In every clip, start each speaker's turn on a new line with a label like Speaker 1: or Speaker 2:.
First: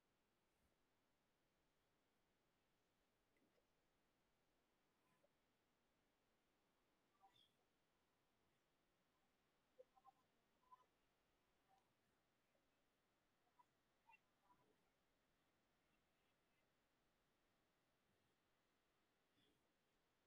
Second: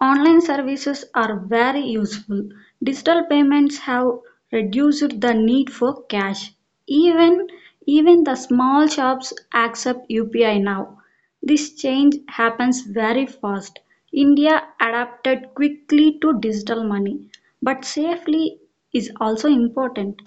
Speaker 1: Online services are very useful. Digital payments have reduced the need for cash. Even even the small shops accept UPI now. This change happens very fast. India adapted quickly to digital money, but safely is also important.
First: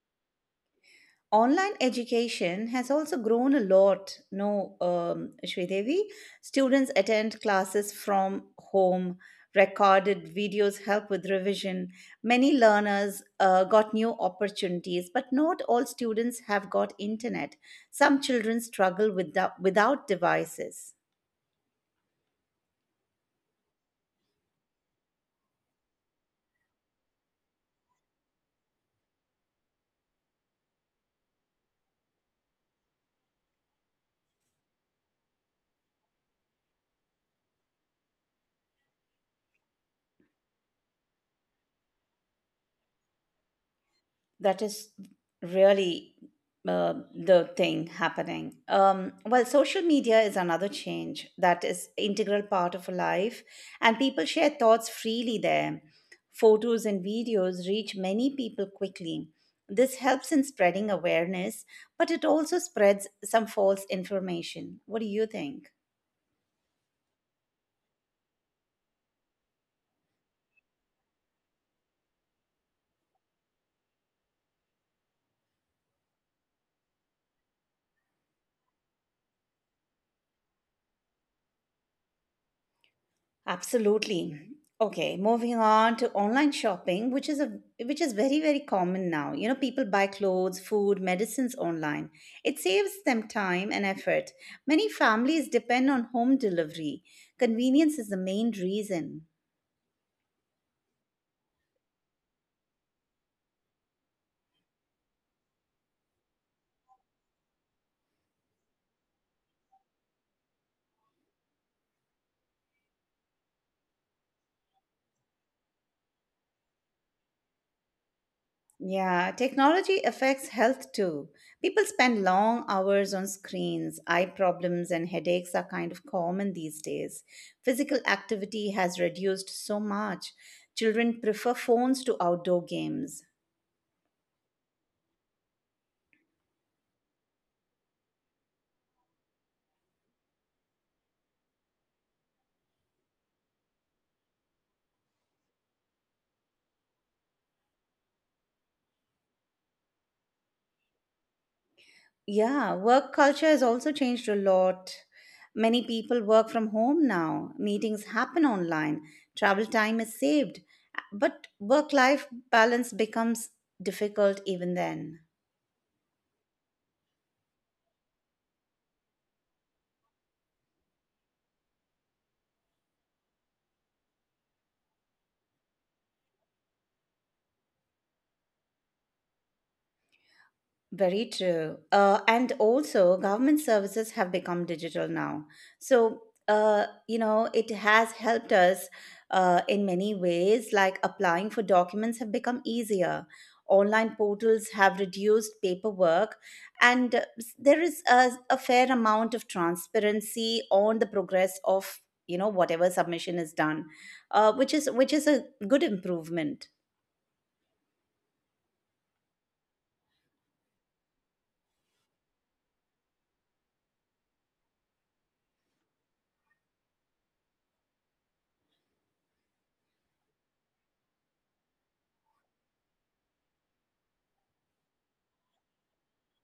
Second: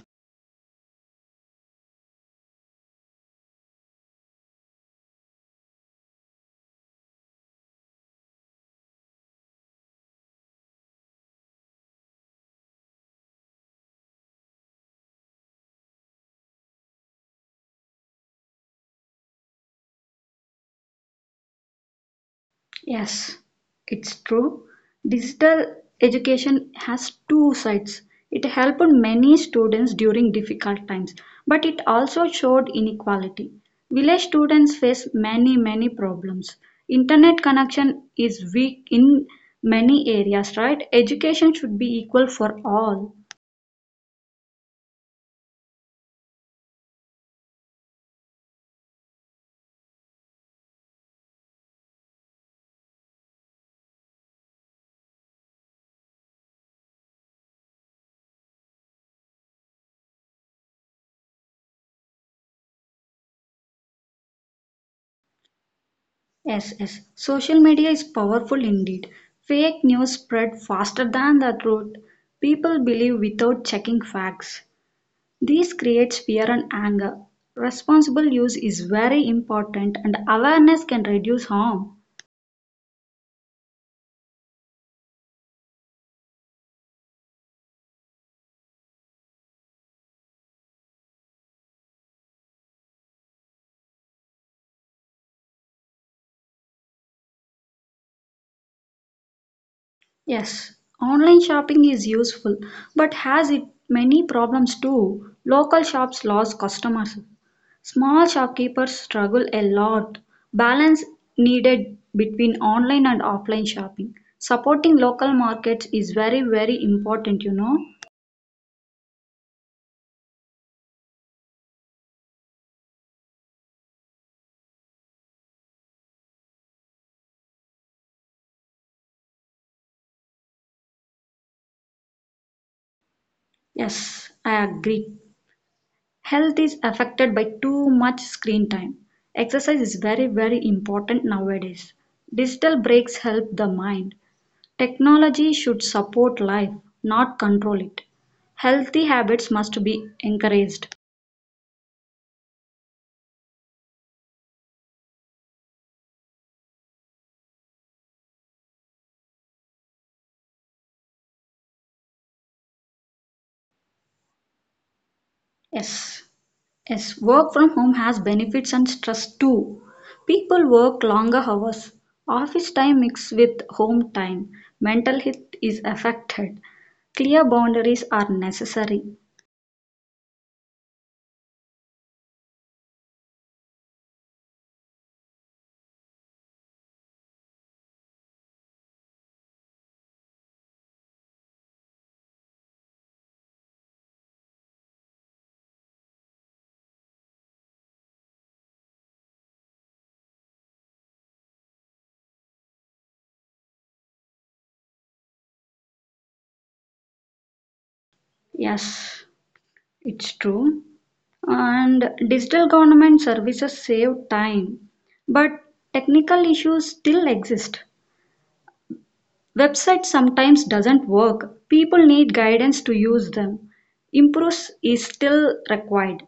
Speaker 2: Online education has also grown a lot, no, Shridevi. Students attend classes from home. Recorded videos help with revision. Many learners got new opportunities, but not all students have got internet. Some children struggle without devices.
Speaker 1: Yes, it's true. Digital education has two sides. It helped many students during difficult times, but it also showed inequality. Village students face many, many problems. Internet connection is weak in many areas, right? Education should be equal for all.
Speaker 2: That is really the thing happening. Social media is another change that is integral part of life, and people share thoughts freely there. Photos and videos reach many people quickly. This helps in spreading awareness, but it also spreads some false information. What do you think?
Speaker 1: Yes, yes. Social media is powerful indeed. Fake news spread faster than the truth. People believe without checking facts. This creates fear and anger. Responsible use is very important and awareness can reduce harm.
Speaker 2: Absolutely. Okay, moving on to online shopping, which is a which is very very common now. You know, people buy clothes, food, medicines online. It saves them time and effort. Many families depend on home delivery. Convenience is the main reason.
Speaker 1: Yes, online shopping is useful but has it many problems too. Local shops lose customers. Small shopkeepers struggle a lot. Balance needed between online and offline shopping. Supporting local markets is very, very important, you know.
Speaker 2: Yeah, technology affects health too. People spend long hours on screens. Eye problems and headaches are kind of common these days. Physical activity has reduced so much. Children prefer phones to outdoor games.
Speaker 1: Yes, I agree. Health is affected by too much screen time. Exercise is very, very important nowadays. Digital breaks help the mind. Technology should support life, not control it. Healthy habits must be encouraged.
Speaker 2: Yeah, work culture has also changed a lot. Many people work from home now. Meetings happen online. Travel time is saved. But work life balance becomes difficult even then.
Speaker 1: Yes, yes, work from home has benefits and stress too. People work longer hours. Office time mixed with home time. Mental health is affected. Clear boundaries are necessary.
Speaker 2: Very true. And also, government services have become digital now. So, it has helped us in many ways, like applying for documents have become easier. Online portals have reduced paperwork, and there is a fair amount of transparency on the progress of, you know, whatever submission is done, which is a good improvement.
Speaker 1: Yes, it's true. And digital government services save time, but technical issues still exist. Websites sometimes doesn't work. People need guidance to use them. Improves is still required.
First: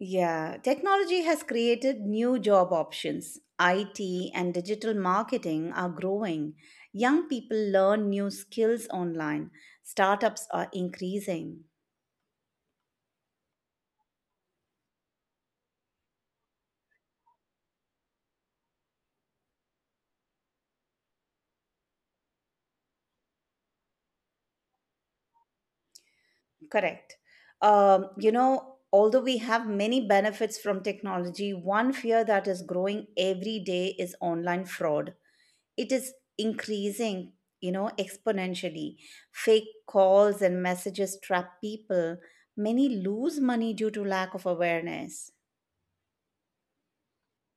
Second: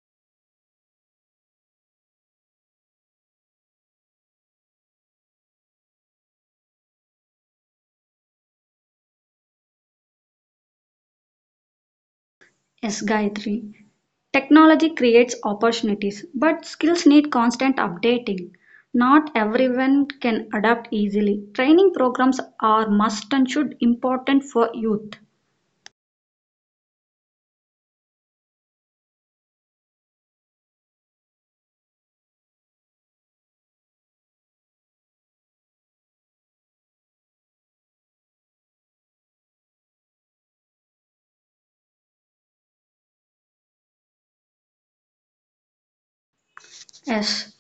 Speaker 2: Yeah, technology has created new job options. IT and digital marketing are growing. Young people learn new skills online. Startups are increasing.
Speaker 1: Yes, Gayatri. Technology creates opportunities, but skills need constant updating. Not everyone can adapt easily. Training programs are must and should important for youth.
Speaker 2: Correct. You know, although we have many benefits from technology, one fear that is growing every day is online fraud. It is increasing, you know, exponentially. Fake calls and messages trap people. Many lose money due to lack of awareness.
Speaker 1: Yes,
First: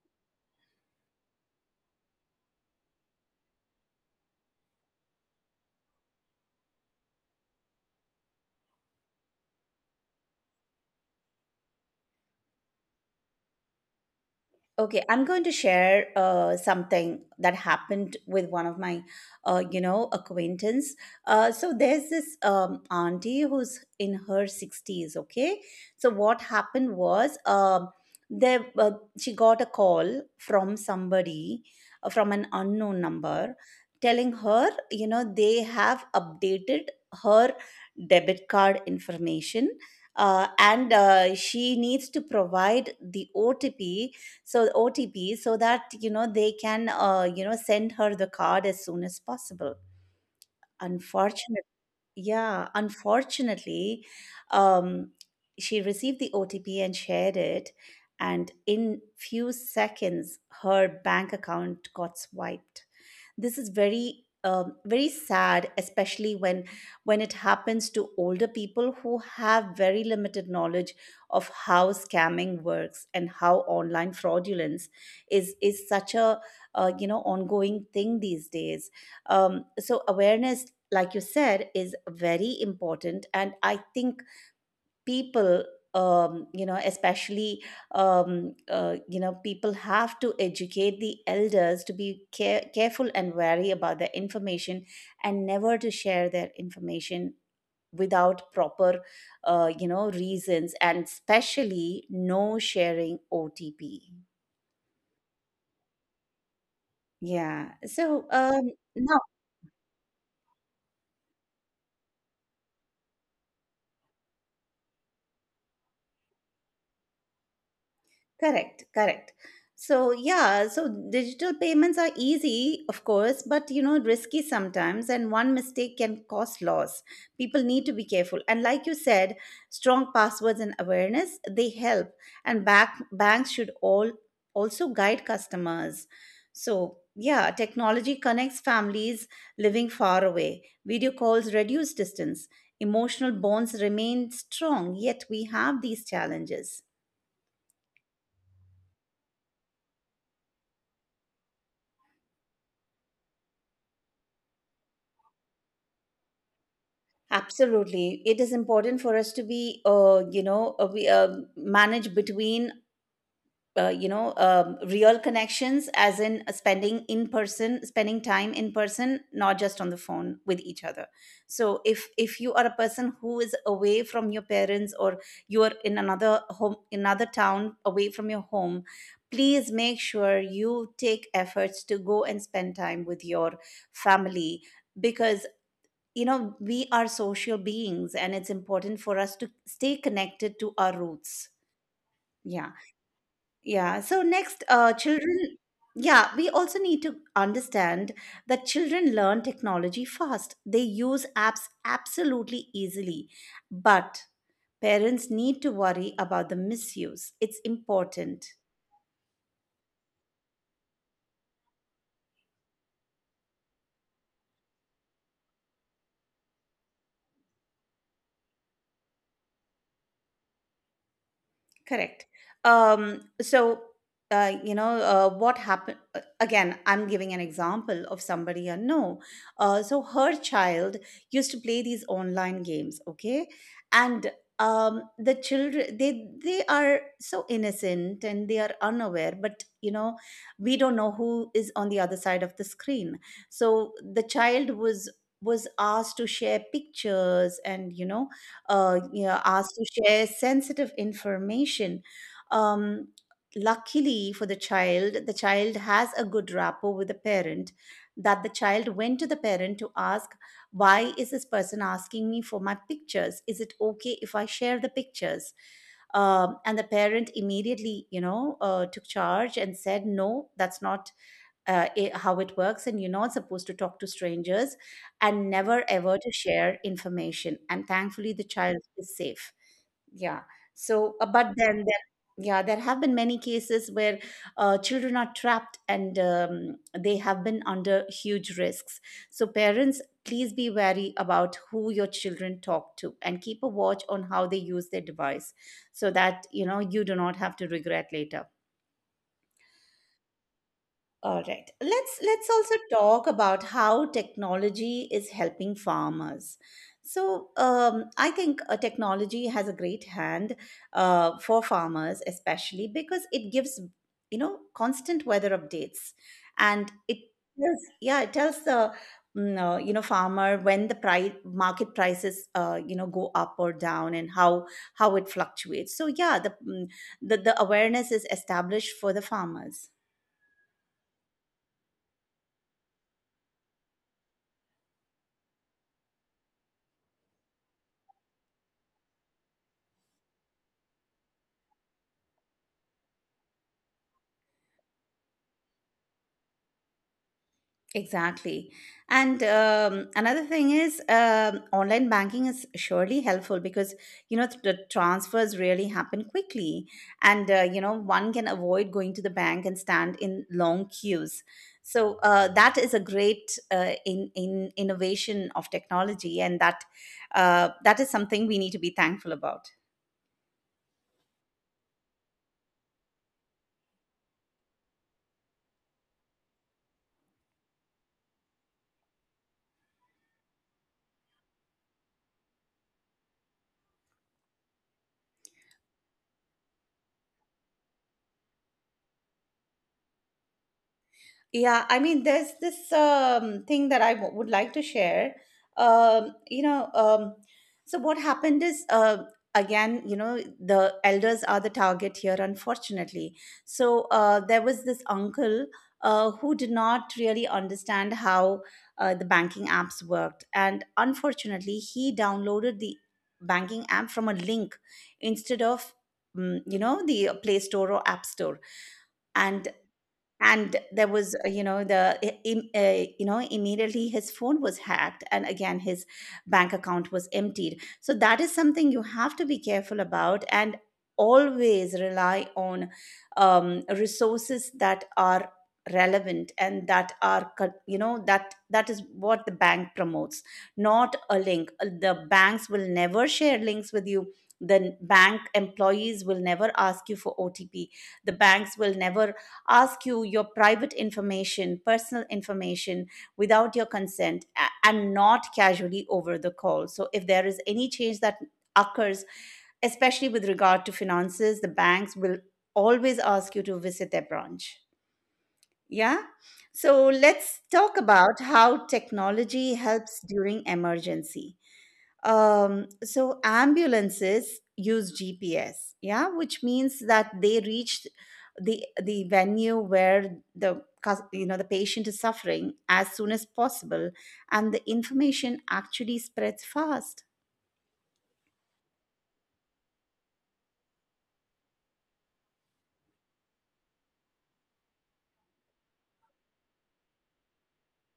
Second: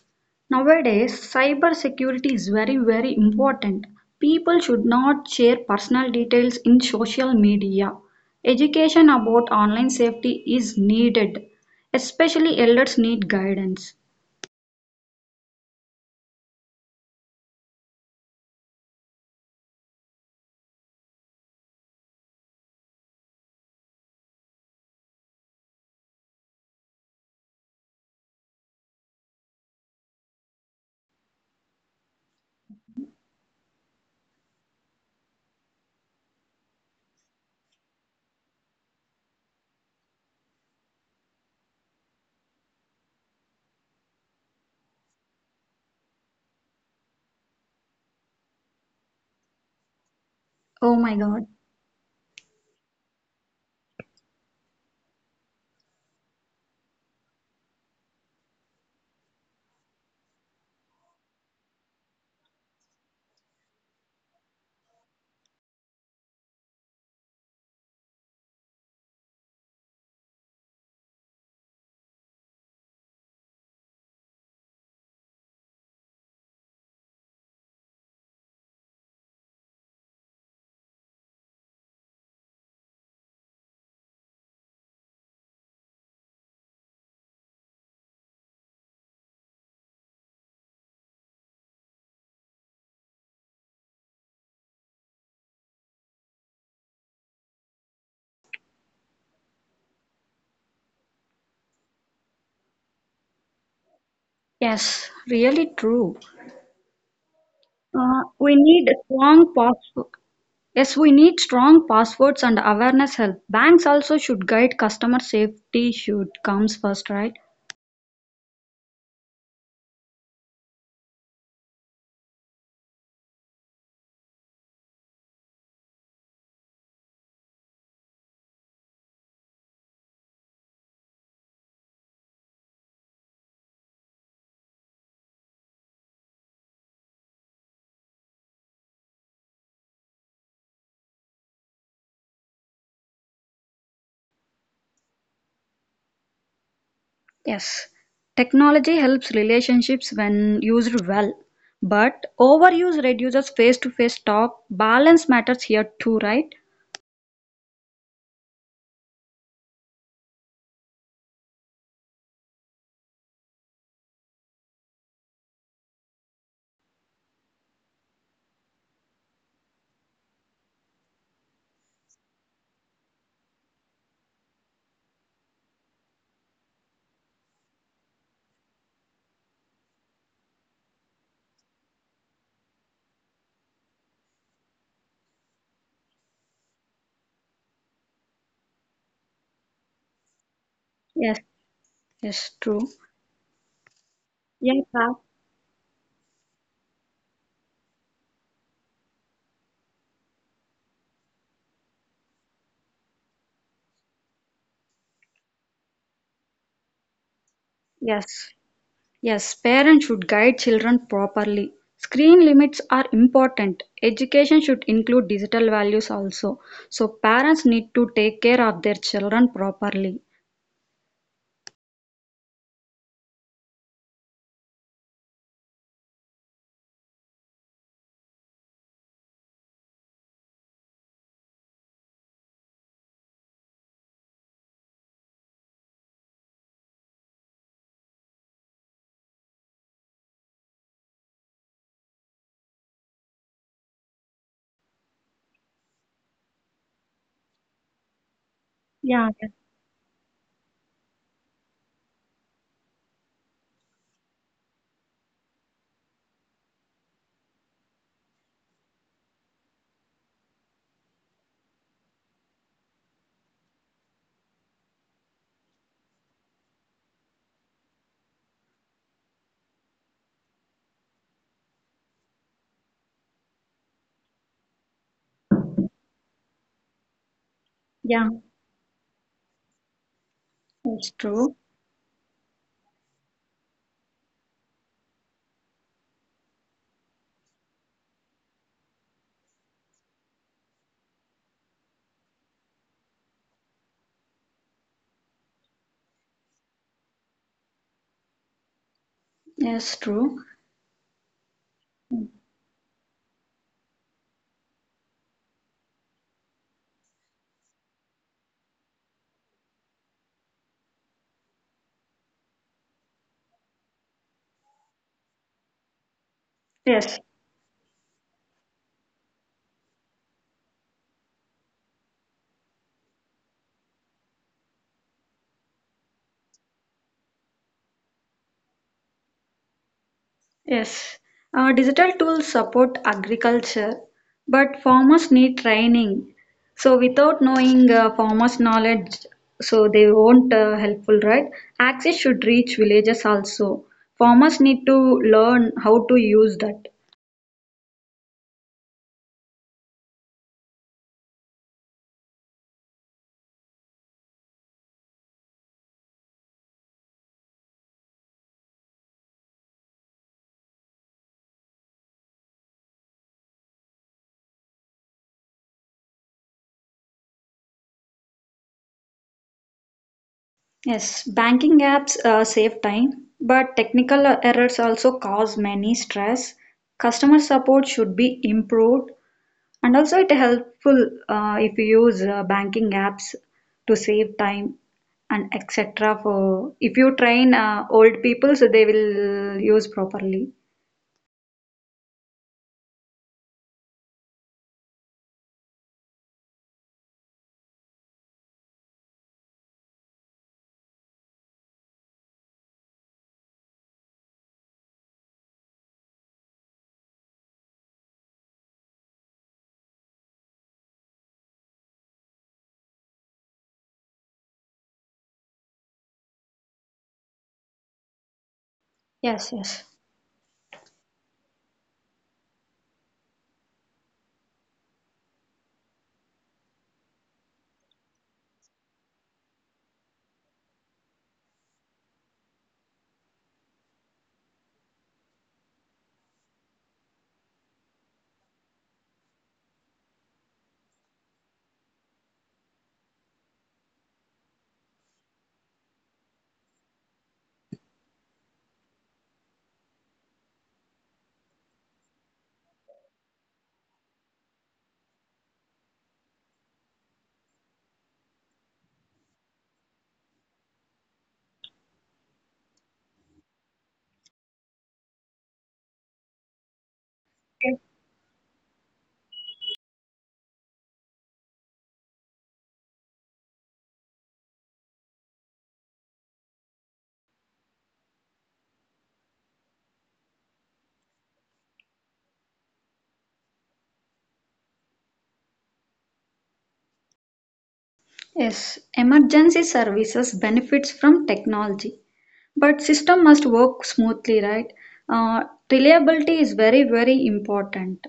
Speaker 1: nowadays cybersecurity is very, very important. People should not share personal details in social media. Education about online safety is needed, especially elders need guidance.
Speaker 2: Okay, I'm going to share something that happened with one of my, you know, acquaintance. So there's this auntie who's in her 60s. Okay, so what happened was, there she got a call from somebody, from an unknown number, telling her, you know, they have updated her debit card information. And She needs to provide the OTP, so that, you know, they can, send her the card as soon as possible.
Speaker 1: Oh my god.
Speaker 2: Unfortunately, yeah, unfortunately, um she received the otp and shared it, and in few seconds her bank account got swiped. This is very very sad, especially when it happens to older people who have very limited knowledge of how scamming works and how online fraudulence is such a you know, ongoing thing these days. So awareness, like you said, is very important, and I think people, especially, you know, people have to educate the elders to be careful and wary about their information and never to share their information without proper, you know, reasons, and especially no sharing otp.
Speaker 1: Yes, really true.
Speaker 2: Yeah, so
Speaker 1: We need strong password. Yes, we need strong passwords and awareness help. Banks also should guide customer safety should comes first, right?
Speaker 2: correct, correct. So, yeah, so digital payments are easy, of course, but, you know, risky sometimes, and one mistake can cause loss. People need to be careful. And like you said, strong passwords and awareness, they help. Banks should all also guide customers. So, yeah, technology connects families living far away. Video calls reduce distance. Emotional bonds remain strong, yet we have these challenges.
Speaker 1: Yes, technology helps relationships when used well, but overuse reduces face to face talk. Balance matters here too, right?
Speaker 2: Absolutely. It is important for us to be, you know, we manage between, real connections, as in, spending in person, spending time in person, not just on the phone with each other. So if you are a person who is away from your parents, or you are in another home, another town, away from your home, please make sure you take efforts to go and spend time with your family, because, you know, we are social beings and it's important for us to stay connected to our
Speaker 1: Yes,
Speaker 2: roots.
Speaker 1: yes,
Speaker 2: Yeah.
Speaker 1: true.
Speaker 2: Yeah. So, next,
Speaker 1: Yes, sir.
Speaker 2: children. Yeah, we also need to understand that children learn technology fast. They use apps absolutely easily. But parents need to worry about the misuse. It's
Speaker 1: Yes,
Speaker 2: important.
Speaker 1: yes. Parents should guide children properly. Screen limits are important. Education should include digital values also. So parents need to take care of their children properly.
Speaker 2: Correct. Um, so, what happened again? I'm giving an example of somebody I know. So, her child used to play these online games, okay? And the children, they are so innocent and they are unaware, but, you know, we don't know who is on the other side of the screen. So, the child was asked to share pictures and, you know,
Speaker 1: Yeah, yeah,
Speaker 2: asked to share sensitive information. Um, Luckily for the child has a good rapport with the parent. That the child went to the parent to ask, why is this person asking me for my pictures? Is it okay if I share the pictures? And the parent immediately, you know, took charge and said, no, that's not how it works, and you're not supposed to talk to strangers and never ever to share information, and
Speaker 1: yeah.
Speaker 2: thankfully the child is safe. Yeah.
Speaker 1: That's
Speaker 2: So but
Speaker 1: true.
Speaker 2: then there, yeah, there have been many cases where children are trapped and they have been under huge risks. So parents, please be wary about who your children talk to, and keep a watch on how they use their device, so that, you know, you do not have to regret later.
Speaker 1: Yes, true.
Speaker 2: All right. Let's also talk about how technology is helping farmers. So I think technology has a great hand for farmers, especially because it gives, you know, constant weather updates, and it
Speaker 1: Yes.
Speaker 2: tells, yeah, it tells the, you know, farmer when the price market prices, you know, go up or down, and how it fluctuates. So yeah, that the awareness is established for the farmers.
Speaker 1: Yes, digital tools support agriculture, but farmers need training. So without knowing farmers' knowledge, so they won't helpful, right? Access should reach villages also. Farmers need to learn how to use that.
Speaker 2: Exactly. And another thing is, online banking is surely helpful because, you know, the transfers really happen quickly. And, you know, one can avoid going to the bank and stand in long queues. So that is a great in innovation of technology. And that that is something we need to be thankful about.
Speaker 1: Yes, banking apps save time, but technical errors also cause many stress. Customer support should be improved, and also it helpful if you use banking apps to save time and etc. For if you train old people, so they will use properly.
Speaker 2: Yeah, I mean, there's this thing that I would like to share. Um, you know, um, so what happened is, again, you know, the elders are the target here, unfortunately. So there was this uncle who did not really understand how the banking apps worked. And unfortunately, he downloaded the banking app from a link instead of, the Play Store or App Store.
Speaker 1: Yes,
Speaker 2: And
Speaker 1: yes.
Speaker 2: there was, you know the I- im- you know immediately his phone was hacked, and again his bank account was emptied. So that is something you have to be careful about, and always rely on resources that are relevant and that are that is what the bank promotes, not a link. The banks will never share links with you. The bank employees will never ask you for otp. The banks will never ask you your private information, personal information, without your consent, and not casually over the call. So if there is any change that occurs, especially with regard to finances, the banks will always ask you to visit their branch. Yeah. So let's
Speaker 1: Okay.
Speaker 2: talk about how technology helps during emergency. So ambulances use GPS, yeah, which means that they reached the venue where the, the patient is suffering as soon as possible, and the information actually spreads fast.
Speaker 1: Yes, emergency services benefits from technology, but system must work smoothly, right? Uh, reliability is very, very important.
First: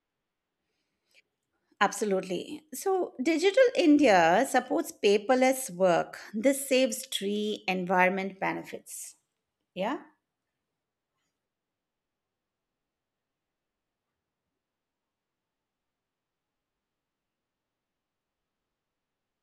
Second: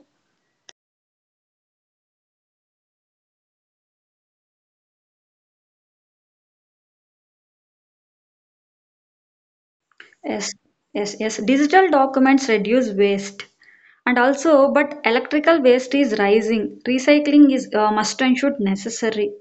Speaker 2: Absolutely. So, Digital India supports paperless work. This saves tree environment benefits. Yeah.
Speaker 1: Yes, yes, yes. Digital documents reduce waste. And also, but electrical waste is rising. Recycling is must and should necessary.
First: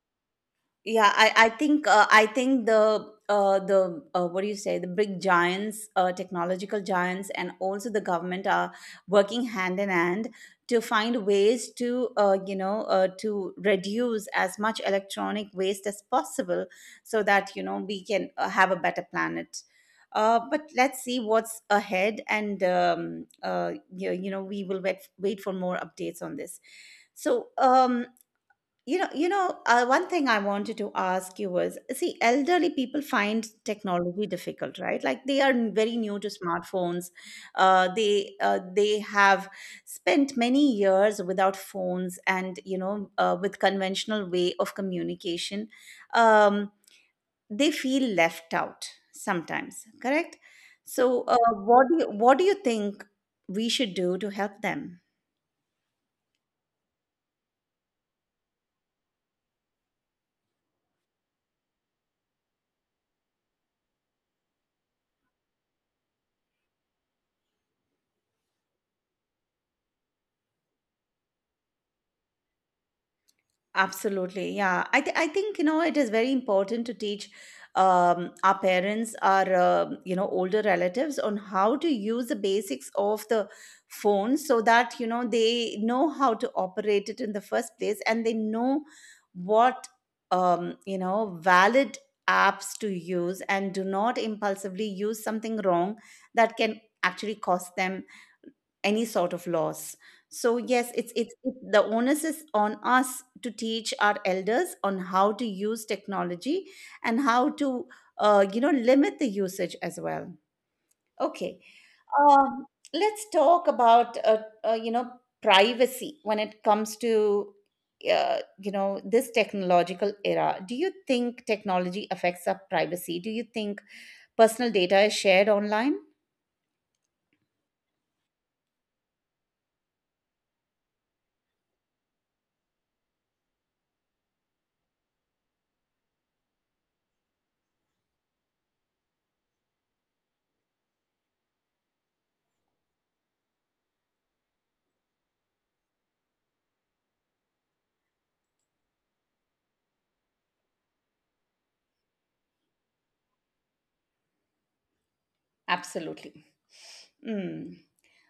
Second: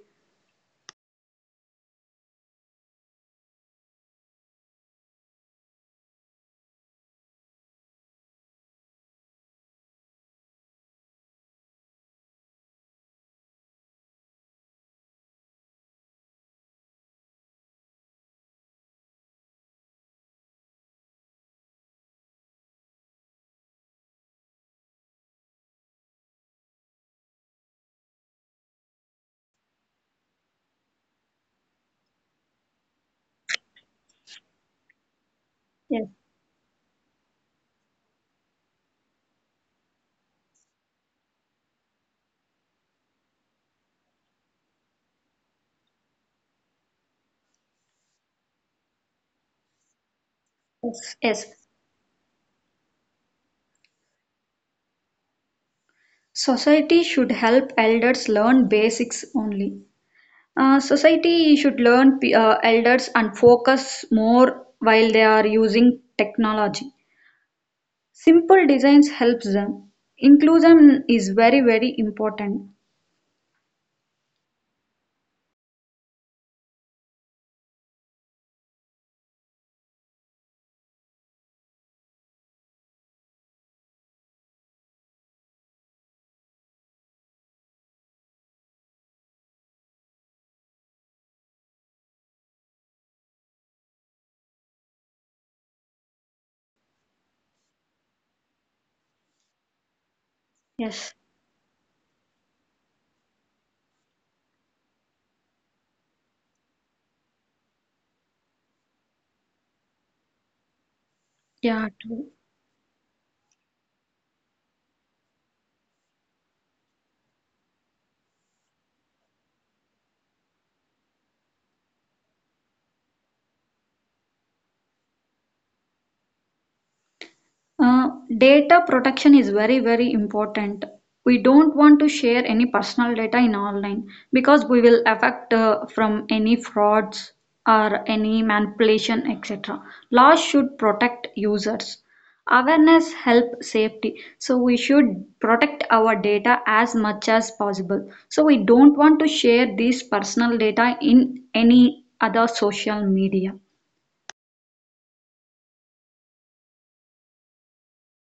Speaker 2: Yeah, I think I think the what do you say, the big giants, technological giants, and also the government are working hand in hand to find ways to, to reduce as much electronic waste as possible, so that, you know, we can have a better planet. But let's see what's ahead, and you know, we will wait for more updates on this. So one thing I wanted to ask you was, see, elderly people find technology difficult, right? Like they are very
Speaker 1: Yes,
Speaker 2: new to smartphones. They have spent many years without phones and with conventional way of communication. Um, they feel left out sometimes, correct?
Speaker 1: yes,
Speaker 2: So,
Speaker 1: yes.
Speaker 2: what do you think we should do to help them?
Speaker 1: Society should help elders learn basics only. Society should learn elders and focus more while they are using technology. Simple designs helps them. Inclusion is very, very important.
Speaker 2: Absolutely, yeah. I think you know it is very important to teach our parents, our you know older relatives, on how to use the basics of the phone, so that you know they know how to operate it in the first place, and they know what you know valid apps to use, and do not impulsively use something wrong that can actually cost them any sort of loss. So yes,
Speaker 1: Yes.
Speaker 2: it's the onus is on us to teach our elders on how to use technology and how to you know limit the usage as well. Okay.
Speaker 1: Yeah, true.
Speaker 2: um, let's talk about you know privacy when it comes to you know this technological era. Do you think technology affects our privacy? Do you think personal data is shared online?
Speaker 1: Uh, Data protection is very, very important. We don't want to share any personal data in online because we will affect from any frauds or any manipulation, etc. Laws should protect users. Awareness help safety. So we should protect our data as much as possible. So we don't want to share this personal data in any other social media.
Speaker 2: Absolutely. Mm.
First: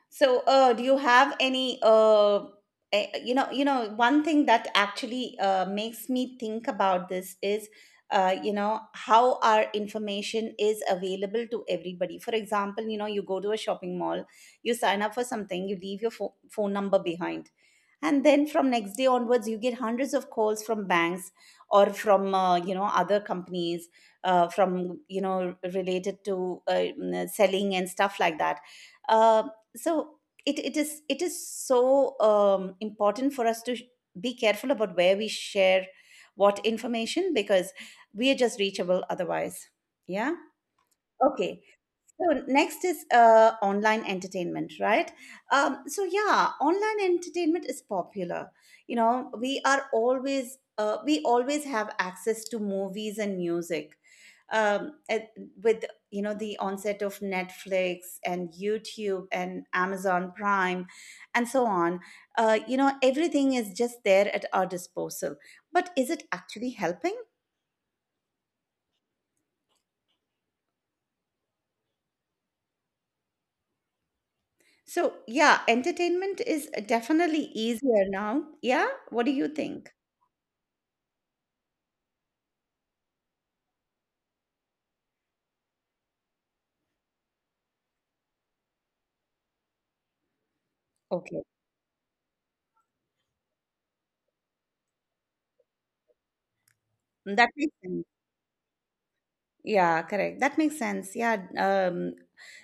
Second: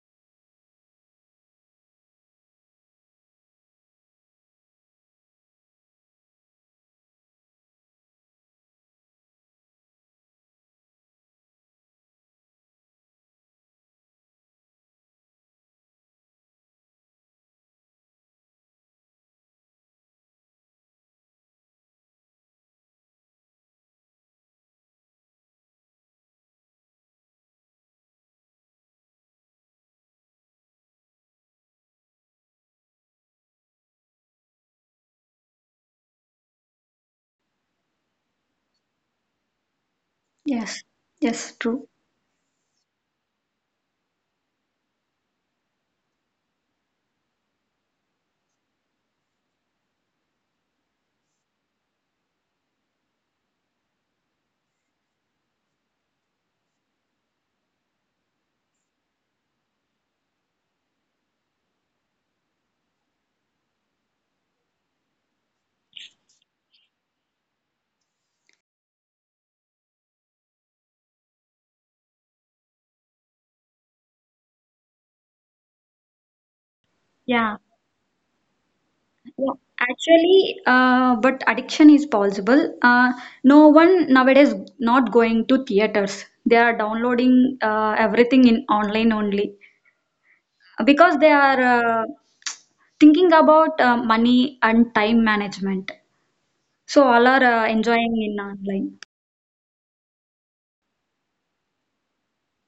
Speaker 2: So, do you have any, one thing that actually makes me think about this is, you know, how our information is available to everybody. For example, you know, you go to a shopping mall, you sign up for something, you leave your phone number behind, and then from next day onwards, you get hundreds of calls from banks or from you know other companies, from you know related to selling and stuff like that. Uh, so it is so important for us to be careful about where we share what information, because we are just reachable otherwise. Yeah.
Speaker 1: Yes, yes,
Speaker 2: Okay.
Speaker 1: true.
Speaker 2: So next is online entertainment, right? So yeah, online entertainment is popular. You know, we always have access to movies and music. Um, at- with you know the onset of Netflix and YouTube and Amazon Prime and so on, you know everything is just there at our disposal. But is it actually helping? So, yeah, entertainment is definitely
Speaker 1: Yeah.
Speaker 2: easier now. Yeah, what do
Speaker 1: Yeah,
Speaker 2: you think?
Speaker 1: actually, but addiction is possible. No one nowadays not going to theaters. They are downloading everything in online only because they
Speaker 2: Okay,
Speaker 1: are uh, thinking about money and time management. So all are
Speaker 2: that makes sense.
Speaker 1: enjoying in online.
Speaker 2: Yeah, correct. That makes sense. Yeah. Um,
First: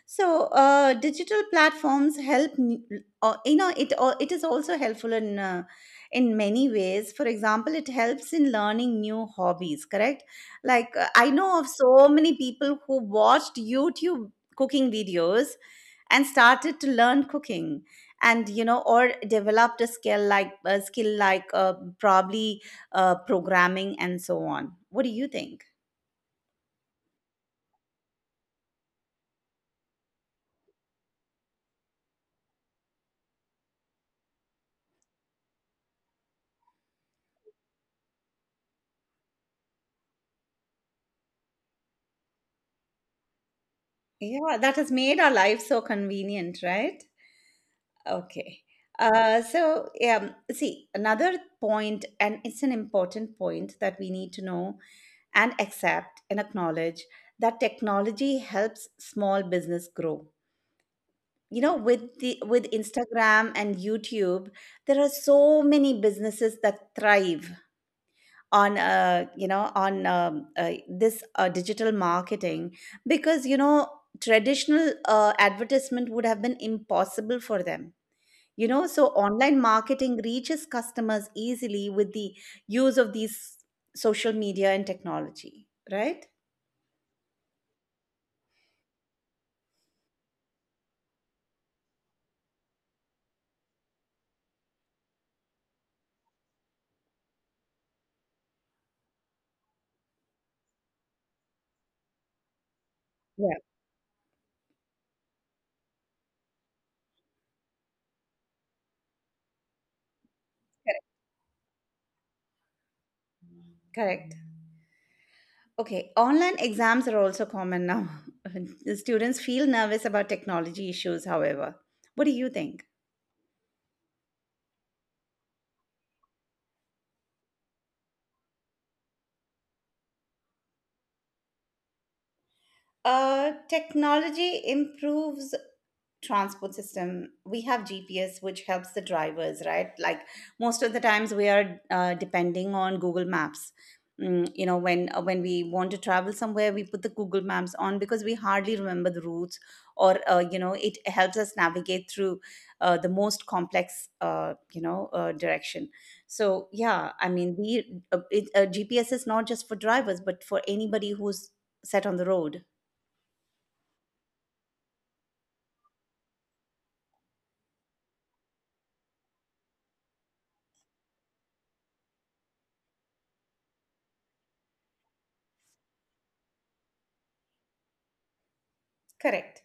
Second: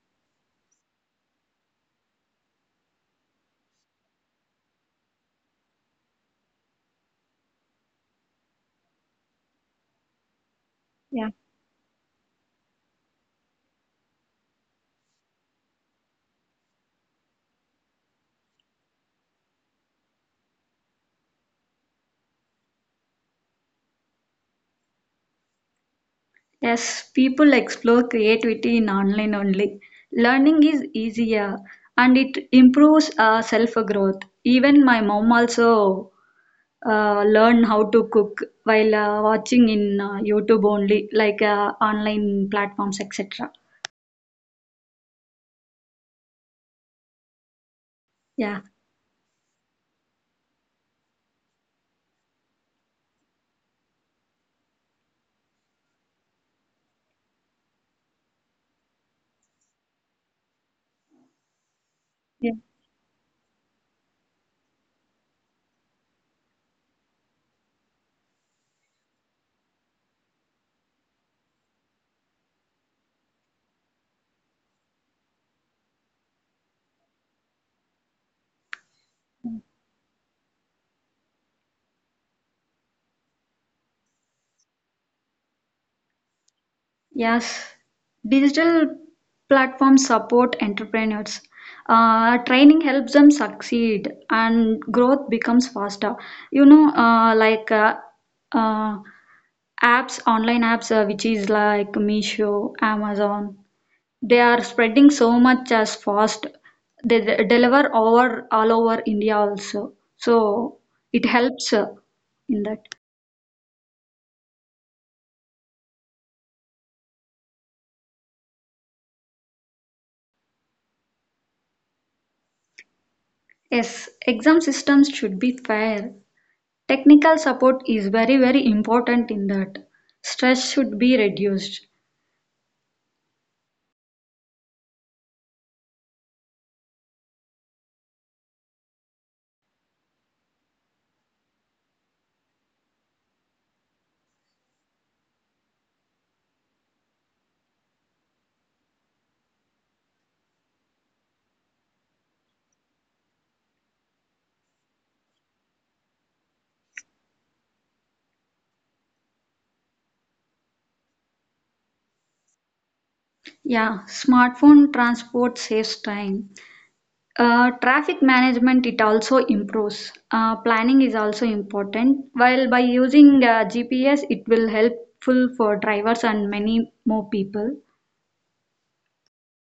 Speaker 2: so, uh, Digital platforms help. You know, it is also helpful in many ways. For example, it helps in learning new hobbies. Correct. Like I
Speaker 1: Yeah.
Speaker 2: know of so many people who watched YouTube cooking videos and started to learn cooking, and you know, or developed a skill, probably programming and so on. What do you think?
Speaker 1: Yes, people explore creativity in online only. Learning is easier and it improves self growth. Even my mom also learn how to cook while watching in YouTube only, like online platforms, etc.
Speaker 2: Yeah, that has made our life so convenient, right? Okay.
Speaker 1: Yeah.
Speaker 2: So yeah, see, another point, and it's an important point that we need to know and accept and acknowledge, that technology helps small business grow, you know, with the
Speaker 1: Yeah.
Speaker 2: with Instagram and YouTube. There are so many businesses that thrive on you know, on this digital marketing, because you know traditional advertisement would have been impossible for them. You know, so online marketing reaches customers easily with the use of these social media and technology, right?
Speaker 1: Yes, digital platforms support entrepreneurs. Training helps them succeed and growth becomes faster. You know, uh, apps, online apps, which is like Meesho,
Speaker 2: Yeah,
Speaker 1: Amazon, they are spreading so much as fast. Deliver over all over India also. So
Speaker 2: correct.
Speaker 1: it helps in that.
Speaker 2: Correct. Okay, online exams are also common now. The Students feel nervous about technology issues, however. What do you think?
Speaker 1: Yes, exam systems should be fair. Technical support is very, very important in that. Stress should be reduced.
Speaker 2: Technology improves transport system. We have GPS, which helps the drivers, right? Like most of the times we are depending on Google Maps. Mm, you know, when we want to travel somewhere, we put the Google Maps on, because we hardly remember the routes, or you know, it helps us navigate through the most complex you know direction. So yeah, I mean, GPS is not just for drivers but for anybody who's set on the road.
Speaker 1: Yeah, smartphone transport saves time. Traffic management it also improves. Planning is also important. While by using GPS, it will helpful for drivers and many more people.
Speaker 2: Correct.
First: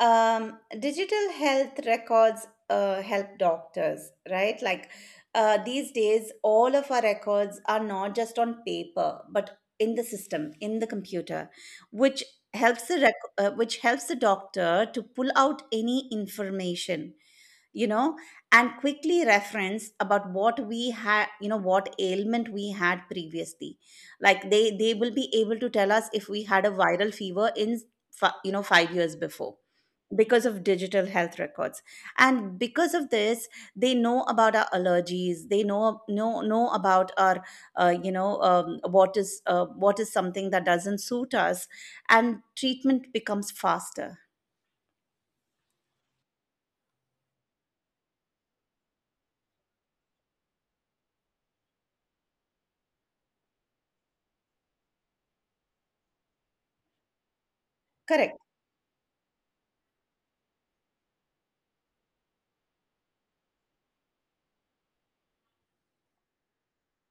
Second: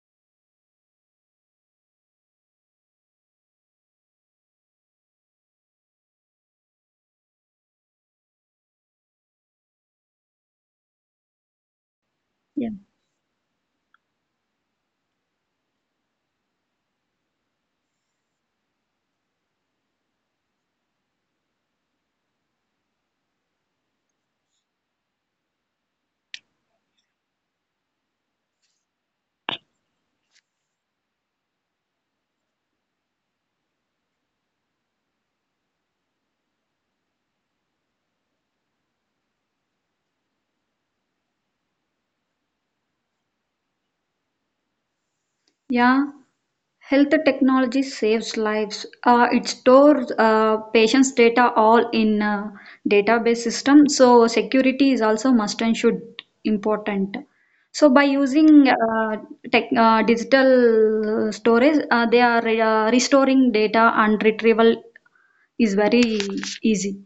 Speaker 2: Digital health records help doctors, right? Like these days, all of our records are not just on paper, but in the system, in the computer, which
Speaker 1: Yeah.
Speaker 2: helps the rec- which helps the doctor to pull out any information, you know, and quickly reference about what we had, you know, what ailment we had previously. Like they will be able to tell us if we had a viral fever in you know 5 years before, because of digital health records. And because of this, they know about our allergies, they know about our you know what is something that doesn't suit us, and treatment becomes faster.
Speaker 1: Yeah. Health technology saves lives. It stores patients' data all in a database system. So security is also must and should important. So by
Speaker 2: Correct.
Speaker 1: using digital storage, they are restoring data and retrieval is very easy.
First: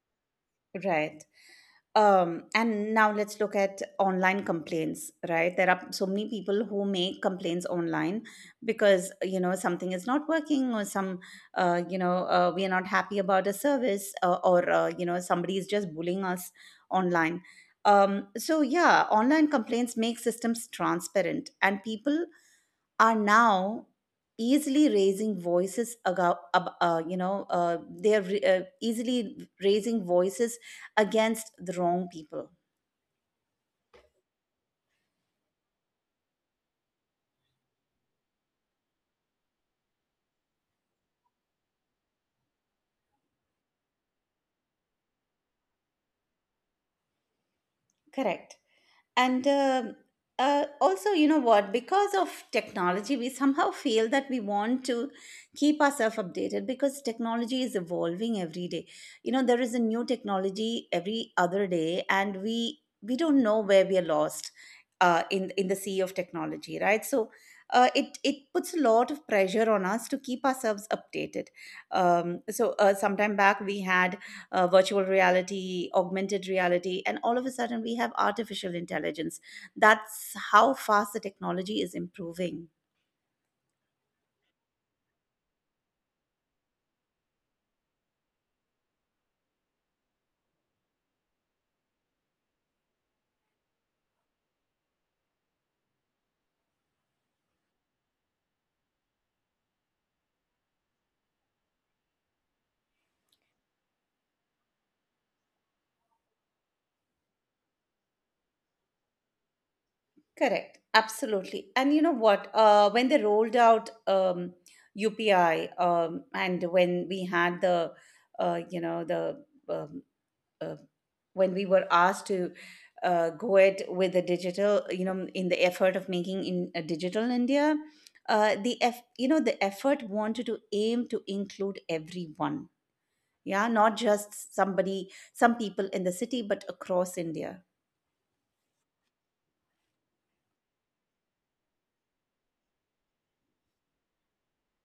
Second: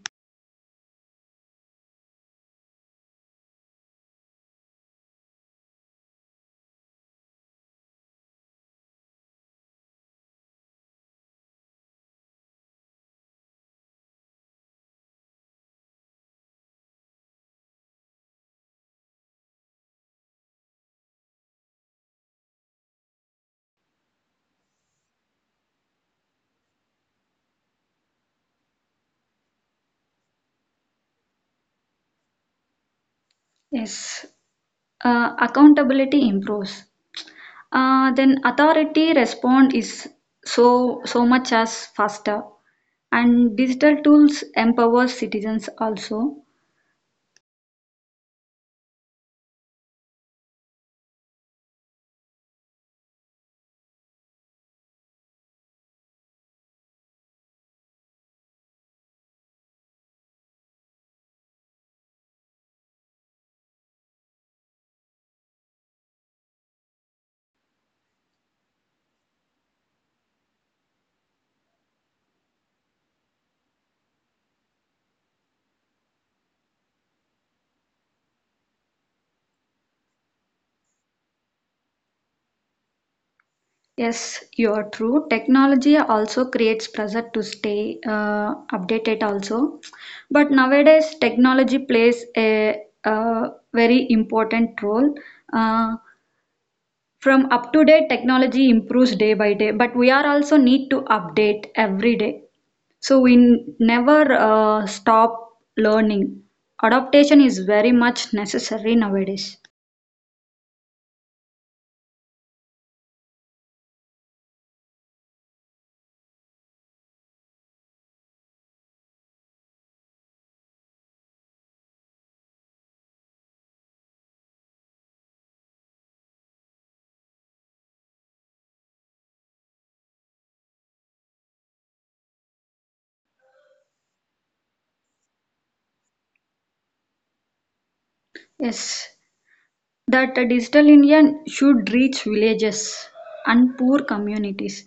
Speaker 2: Right. And now let's look at online complaints, right? There are so many people who make complaints online because you know something is not working, or some you know we are not happy about a service, or you know somebody is just bullying us online. So yeah, online complaints make systems transparent, and people are now easily raising voices about, you know easily raising voices against the wrong people.
Speaker 1: Yes. Accountability improves. Then authority respond is so so much as faster, and digital tools empower citizens also.
Speaker 2: Correct. And also, you know what, because of technology, we somehow feel that we want to keep ourselves updated, because technology is evolving every day. You know, there is a new technology every other day, and we don't know where we are lost in the sea of technology, right? So it puts a lot of pressure on us to keep ourselves updated. Sometime back we had virtual reality, augmented reality, and all of a sudden we have artificial intelligence. That's how fast the technology is improving.
Speaker 1: Yes, you are true. Technology also creates pressure to stay updated also, but nowadays technology plays a, uh very important role. Uh, from up to date technology improves day by day but we are also need to update every day so we never stop learning. Adaptation is very much necessary nowadays.
Speaker 2: Correct. Absolutely. And you know what? When they rolled out UPI, and when we had the, you know, the um, uh, when we were asked to go it with the digital, you know, in the effort of making in a digital India, you know, the effort wanted to aim to include everyone. Yeah, not just somebody, some people in the city, but across India.
Speaker 1: Yes, that digital India should reach villages and poor communities.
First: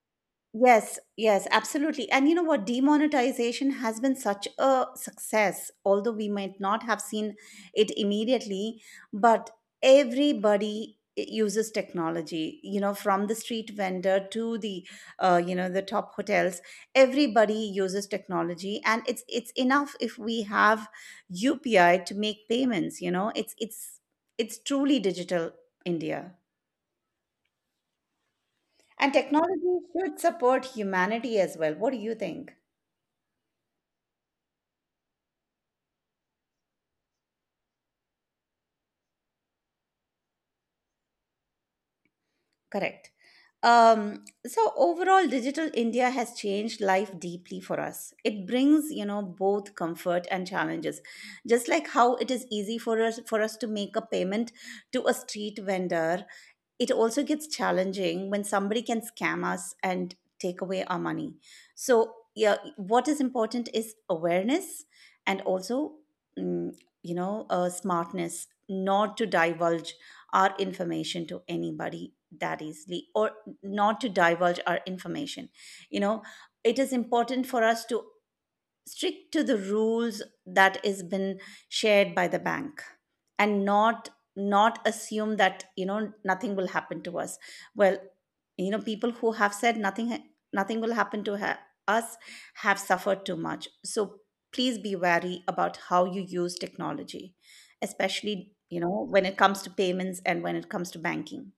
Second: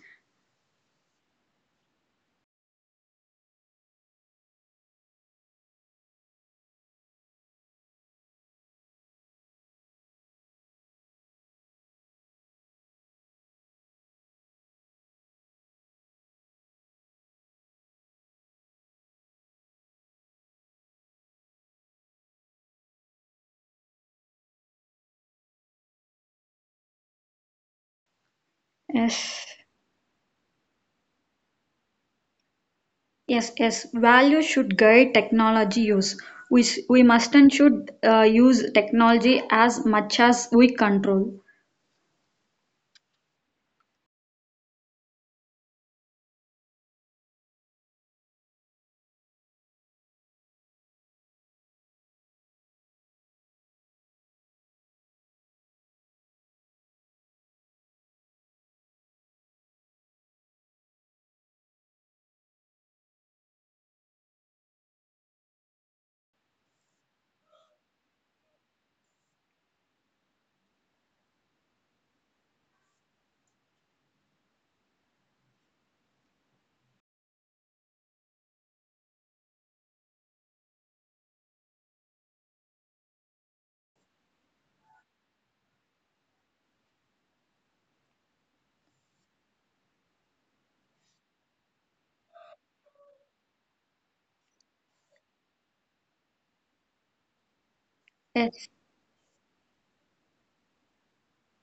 Speaker 2: Yes, yes, absolutely. And you know what? Demonetization has been such a success, although we might not have seen it immediately, but everybody uses technology, you know, from the street vendor to the you know, the top hotels. Everybody uses technology, and it's enough if we have UPI to make payments, you know. It's truly digital India. And
Speaker 1: Yes,
Speaker 2: technology should support humanity as well. What do you think?
Speaker 1: yes, yes. Value should guide technology use. We must and should use technology as much as we control.
Speaker 2: Correct. So overall, digital India has changed life deeply for us. It brings, you know, both comfort and challenges. Just like how it is easy for us to make a payment to a street vendor, it also gets challenging when somebody can scam us and take away our money. So, yeah, what is important is awareness, and also, mm, you know, smartness, not to divulge our information to anybody that easily, or not to divulge our information. You know, it is important for us to strict to the rules that is been shared by the bank, and not assume that you know nothing will happen to us. Well, you know, people who have said nothing will happen to us have suffered too much. So please be wary about how you use technology, especially
Speaker 1: Yes.
Speaker 2: you know when it comes to payments and when it comes to banking.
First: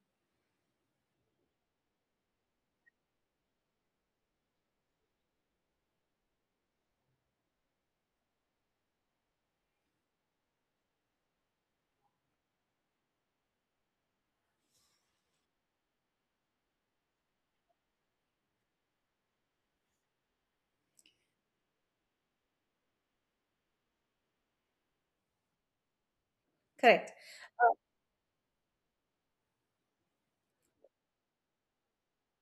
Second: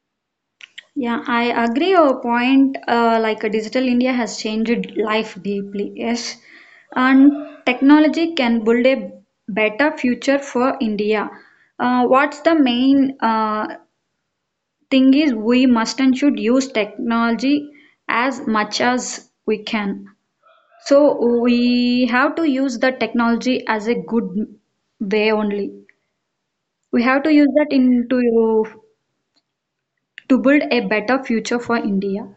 Speaker 1: Yeah, I agree your point. Digital India has changed life deeply. Yes, and technology can build a better future for India. What's the main thing is we must and should use technology as much as we can. So we have to use the technology as a good way only. We
Speaker 2: Correct.
Speaker 1: have to use
Speaker 2: Uh,
Speaker 1: that into to build a better future for India.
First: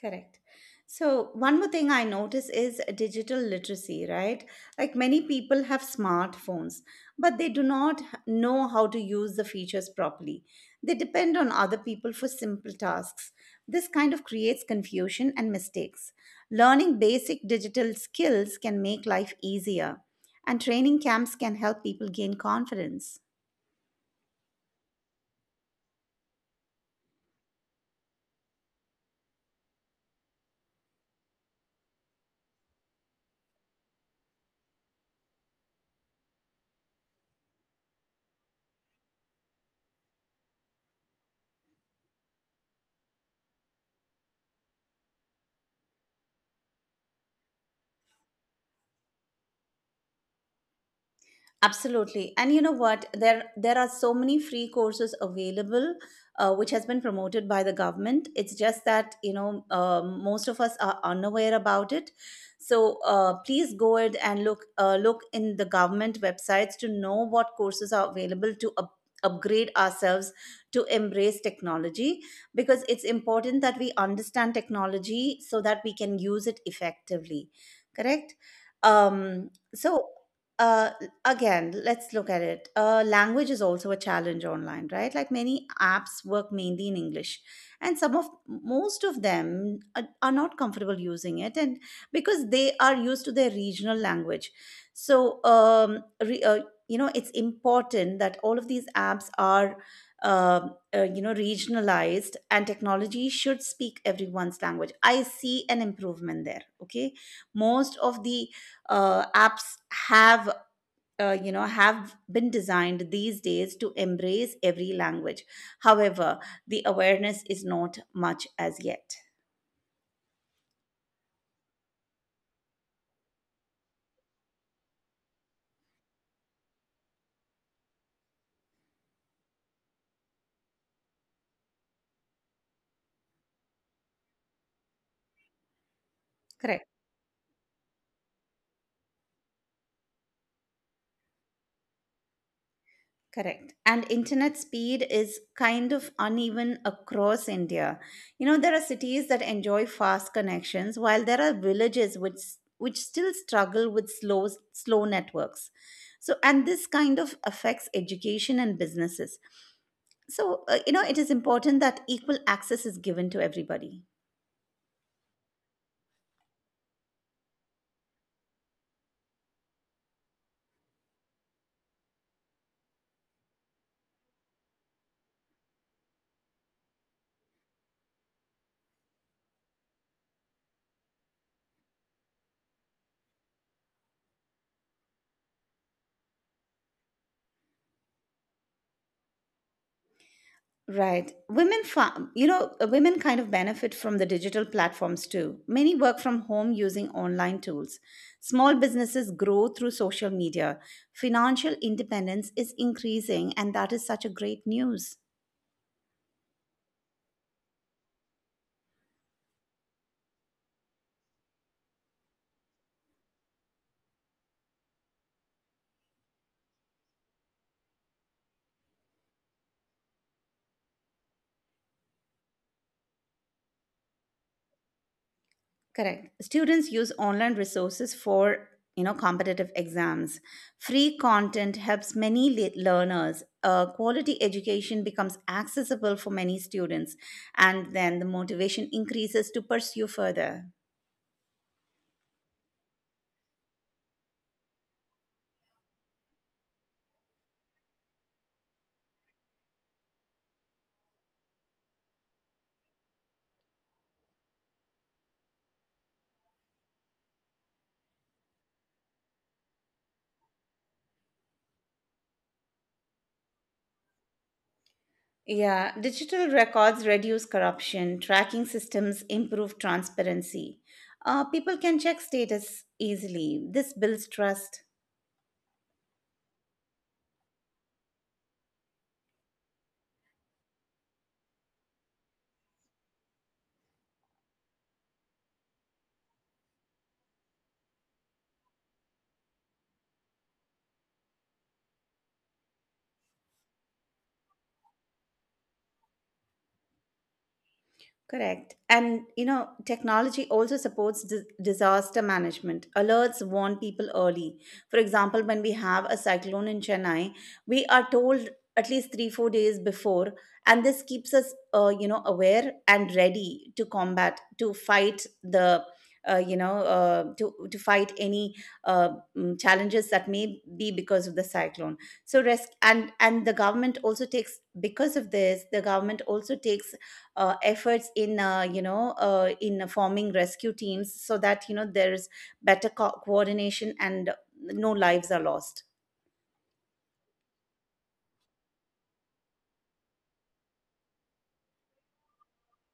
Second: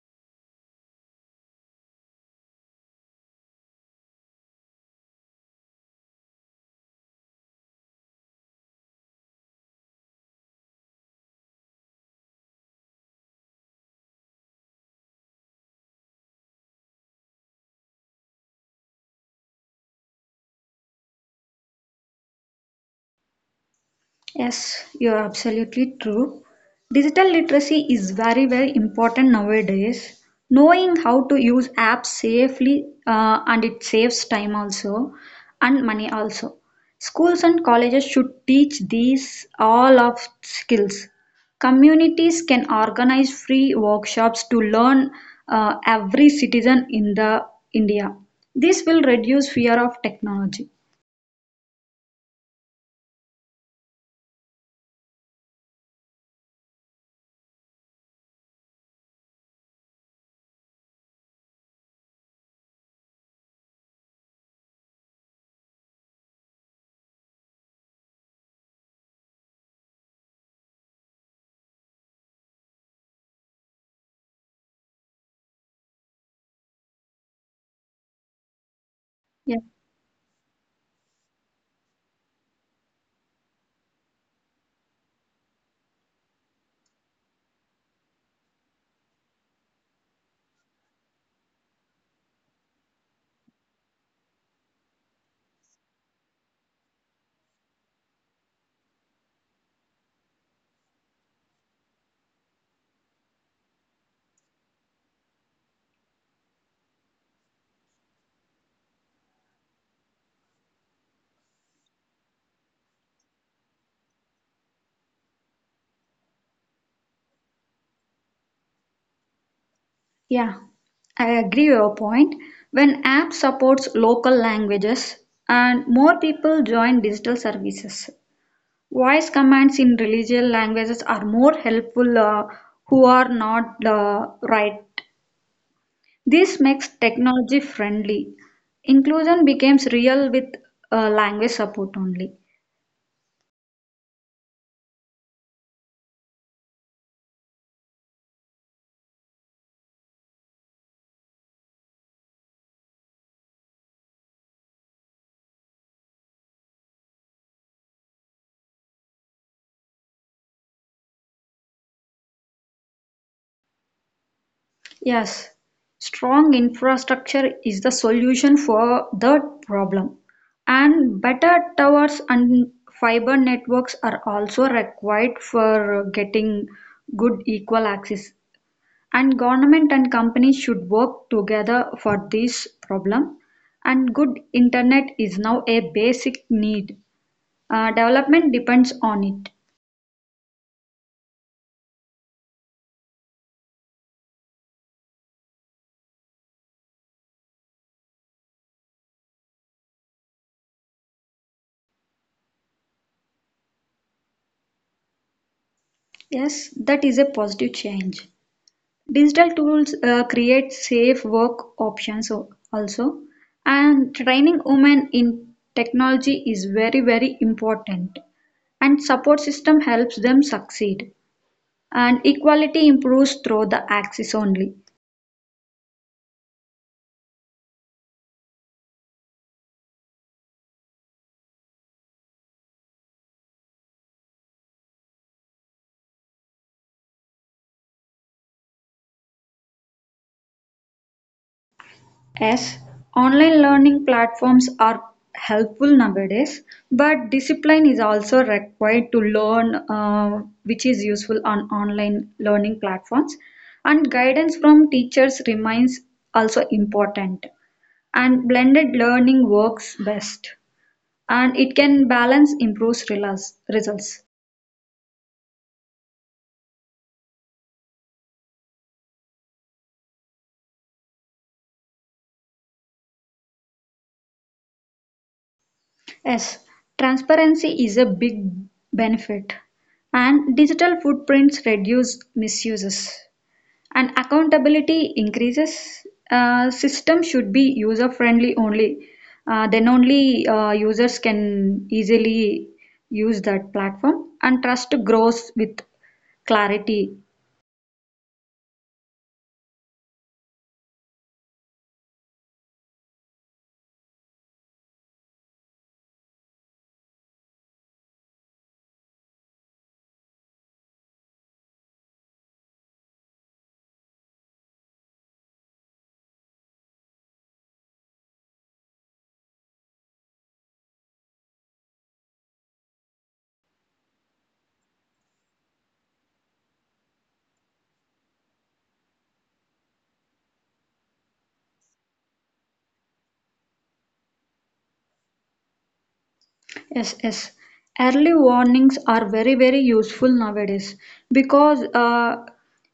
Speaker 2: Correct. So, one more thing I notice is digital literacy, right? Like many people have smartphones, but they do not know how to use the features properly. They depend on other people for simple tasks. This kind of creates confusion and mistakes. Learning basic digital skills can make life easier, and training camps can help people gain confidence.
Speaker 1: Yes, you're absolutely true. Digital literacy is very, very important nowadays. Knowing how to use apps safely and it saves time also and money also. Schools and colleges should teach these all of skills. Communities can organize free workshops to learn every citizen in the India. This will reduce fear of technology.
Speaker 2: Absolutely. And you know what? There are so many free courses available, which has been promoted by the government. It's just that you know most of us are unaware about it. So please go ahead and look in the government websites to know what courses are available to upgrade ourselves to embrace technology, because it's important that we understand technology so that we can use it effectively. Correct. Um,
Speaker 1: Yes.
Speaker 2: so. Uh, Again, let's look at it. Language is also a challenge online, right? Like many apps work mainly in English, and some of most of them are not comfortable using it, and because they are used to their regional language. So, you know, it's important that all of these apps are. Uh, you know, regionalized, and technology should speak everyone's language. I see an improvement there. Okay, most of the apps have you know have been designed these days to embrace every language. However, the awareness is not much as yet.
Speaker 1: Yeah, I agree with your point. When app supports local languages and more people join digital services, voice commands in religious languages are more helpful who are not right. This
Speaker 2: Correct.
Speaker 1: makes technology friendly. Inclusion becomes real with language support only.
Speaker 2: Correct. And internet speed is kind of uneven across India. You know, there are cities that enjoy fast connections, while there are villages which still struggle with slow networks. So, and this kind of affects education and businesses. So you know, it is important that equal access is given to everybody.
Speaker 1: Yes, strong infrastructure is the solution for the problem, and better towers and fiber networks are also required for getting good equal access. And government and companies should work together for this problem. And good internet is now a basic need. Development depends on it.
Speaker 2: Right. You know, women kind of benefit from the digital platforms too. Many work from home using online tools. Small businesses grow through social media. Financial independence is increasing, and that is such a great news.
Speaker 1: Yes, that is a positive change. Digital tools create safe work options also, and training women in technology is very, very important. And support system helps them succeed. And equality improves through the access only.
Speaker 2: Correct. Students use online resources for, you know, competitive exams. Free content helps many learners. Quality education becomes accessible for many students, and then the motivation increases to pursue further.
Speaker 1: Yes, online learning platforms are helpful nowadays, but discipline is also required to learn, which is useful on online learning platforms. And guidance from teachers remains also important. And blended learning works best, and it can balance improves results.
Speaker 2: Yeah, digital records reduce corruption, tracking systems improve transparency. People can check status easily. This builds trust.
Speaker 1: Yes, transparency is a big benefit, and digital footprints reduce misuses, and accountability increases. System should be user friendly only. Then only users can easily use that platform and trust grows with clarity.
Speaker 2: Correct. And you know, technology also supports disaster management. Alerts warn people early. For example, when we have a cyclone in Chennai, we are told at least 3 4 days before, and this keeps us you know aware and ready to combat to fight the you know to fight any uh, challenges that may be because of the cyclone. So risk, and the government also takes, because of this, the government also takes efforts in you know in forming rescue teams, so that you know there's better coordination and no lives are lost.
Speaker 1: Yes, yes. Early warnings are very, very useful nowadays because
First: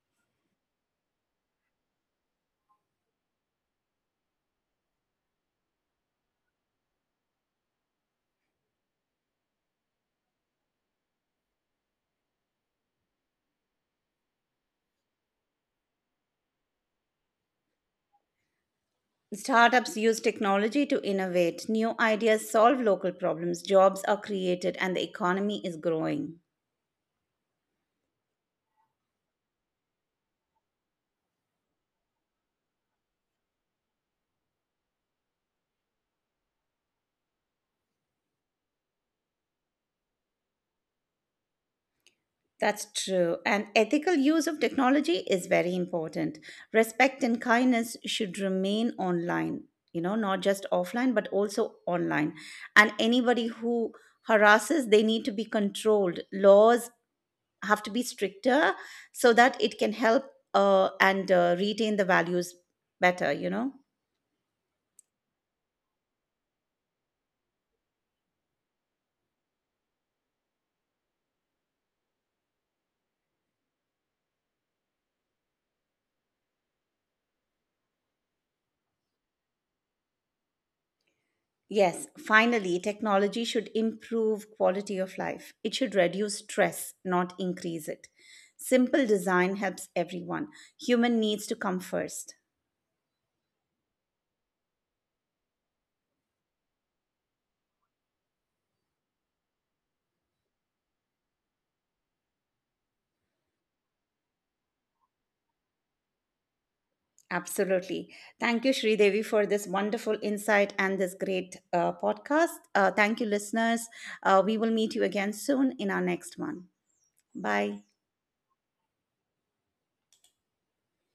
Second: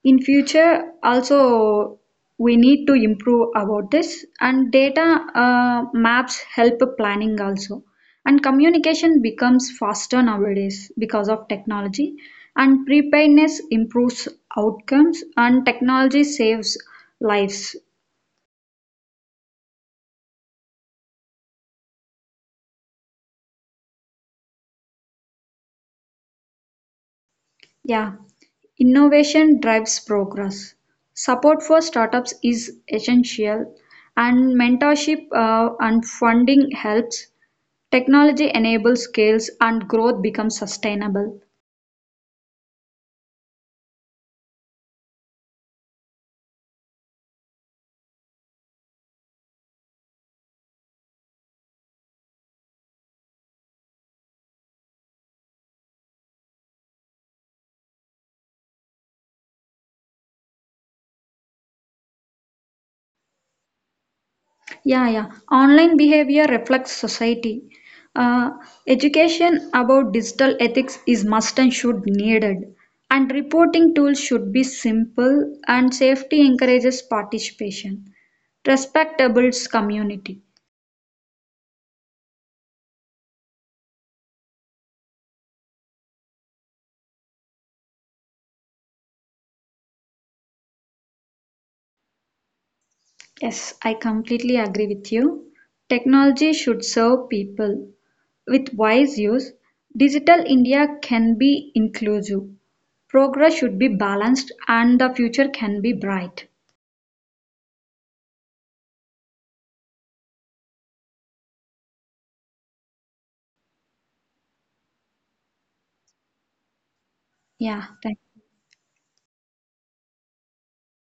Speaker 1: in future also we need to improve about this, and data maps help planning also, and communication becomes faster nowadays because of technology, and preparedness improves outcomes, and technology saves lives.
Speaker 2: Startups use technology to innovate new ideas, solve local problems, jobs are created, and the economy is growing.
Speaker 1: Yeah, innovation drives progress. Support for startups is essential, and mentorship and funding helps. Technology enables skills, and growth becomes sustainable.
Speaker 2: That's true. And ethical use of technology is very important. Respect and kindness should remain online, you know, not just offline, but also online. And anybody who harasses, they need to be controlled. Laws have to be stricter so that it can help and retain the values better, you know?
Speaker 1: Yeah, yeah. Online behavior reflects society. Uh, education about digital ethics is must and should needed. And reporting tools should be simple, and safety encourages participation. Respect builds community.
Speaker 2: Yes, finally, technology should improve quality of life. It should reduce stress, not increase it. Simple design helps everyone. Human needs to come first.
Speaker 1: Yes, I completely agree with you. Technology should serve people. With wise use, Digital India can be inclusive. Progress should be balanced and the future can be bright.
Speaker 2: Absolutely. Thank you, Shri Devi, for this wonderful insight and this great podcast. Thank you, listeners. We will meet you again soon in our next one. Bye.
Speaker 1: Yeah, thank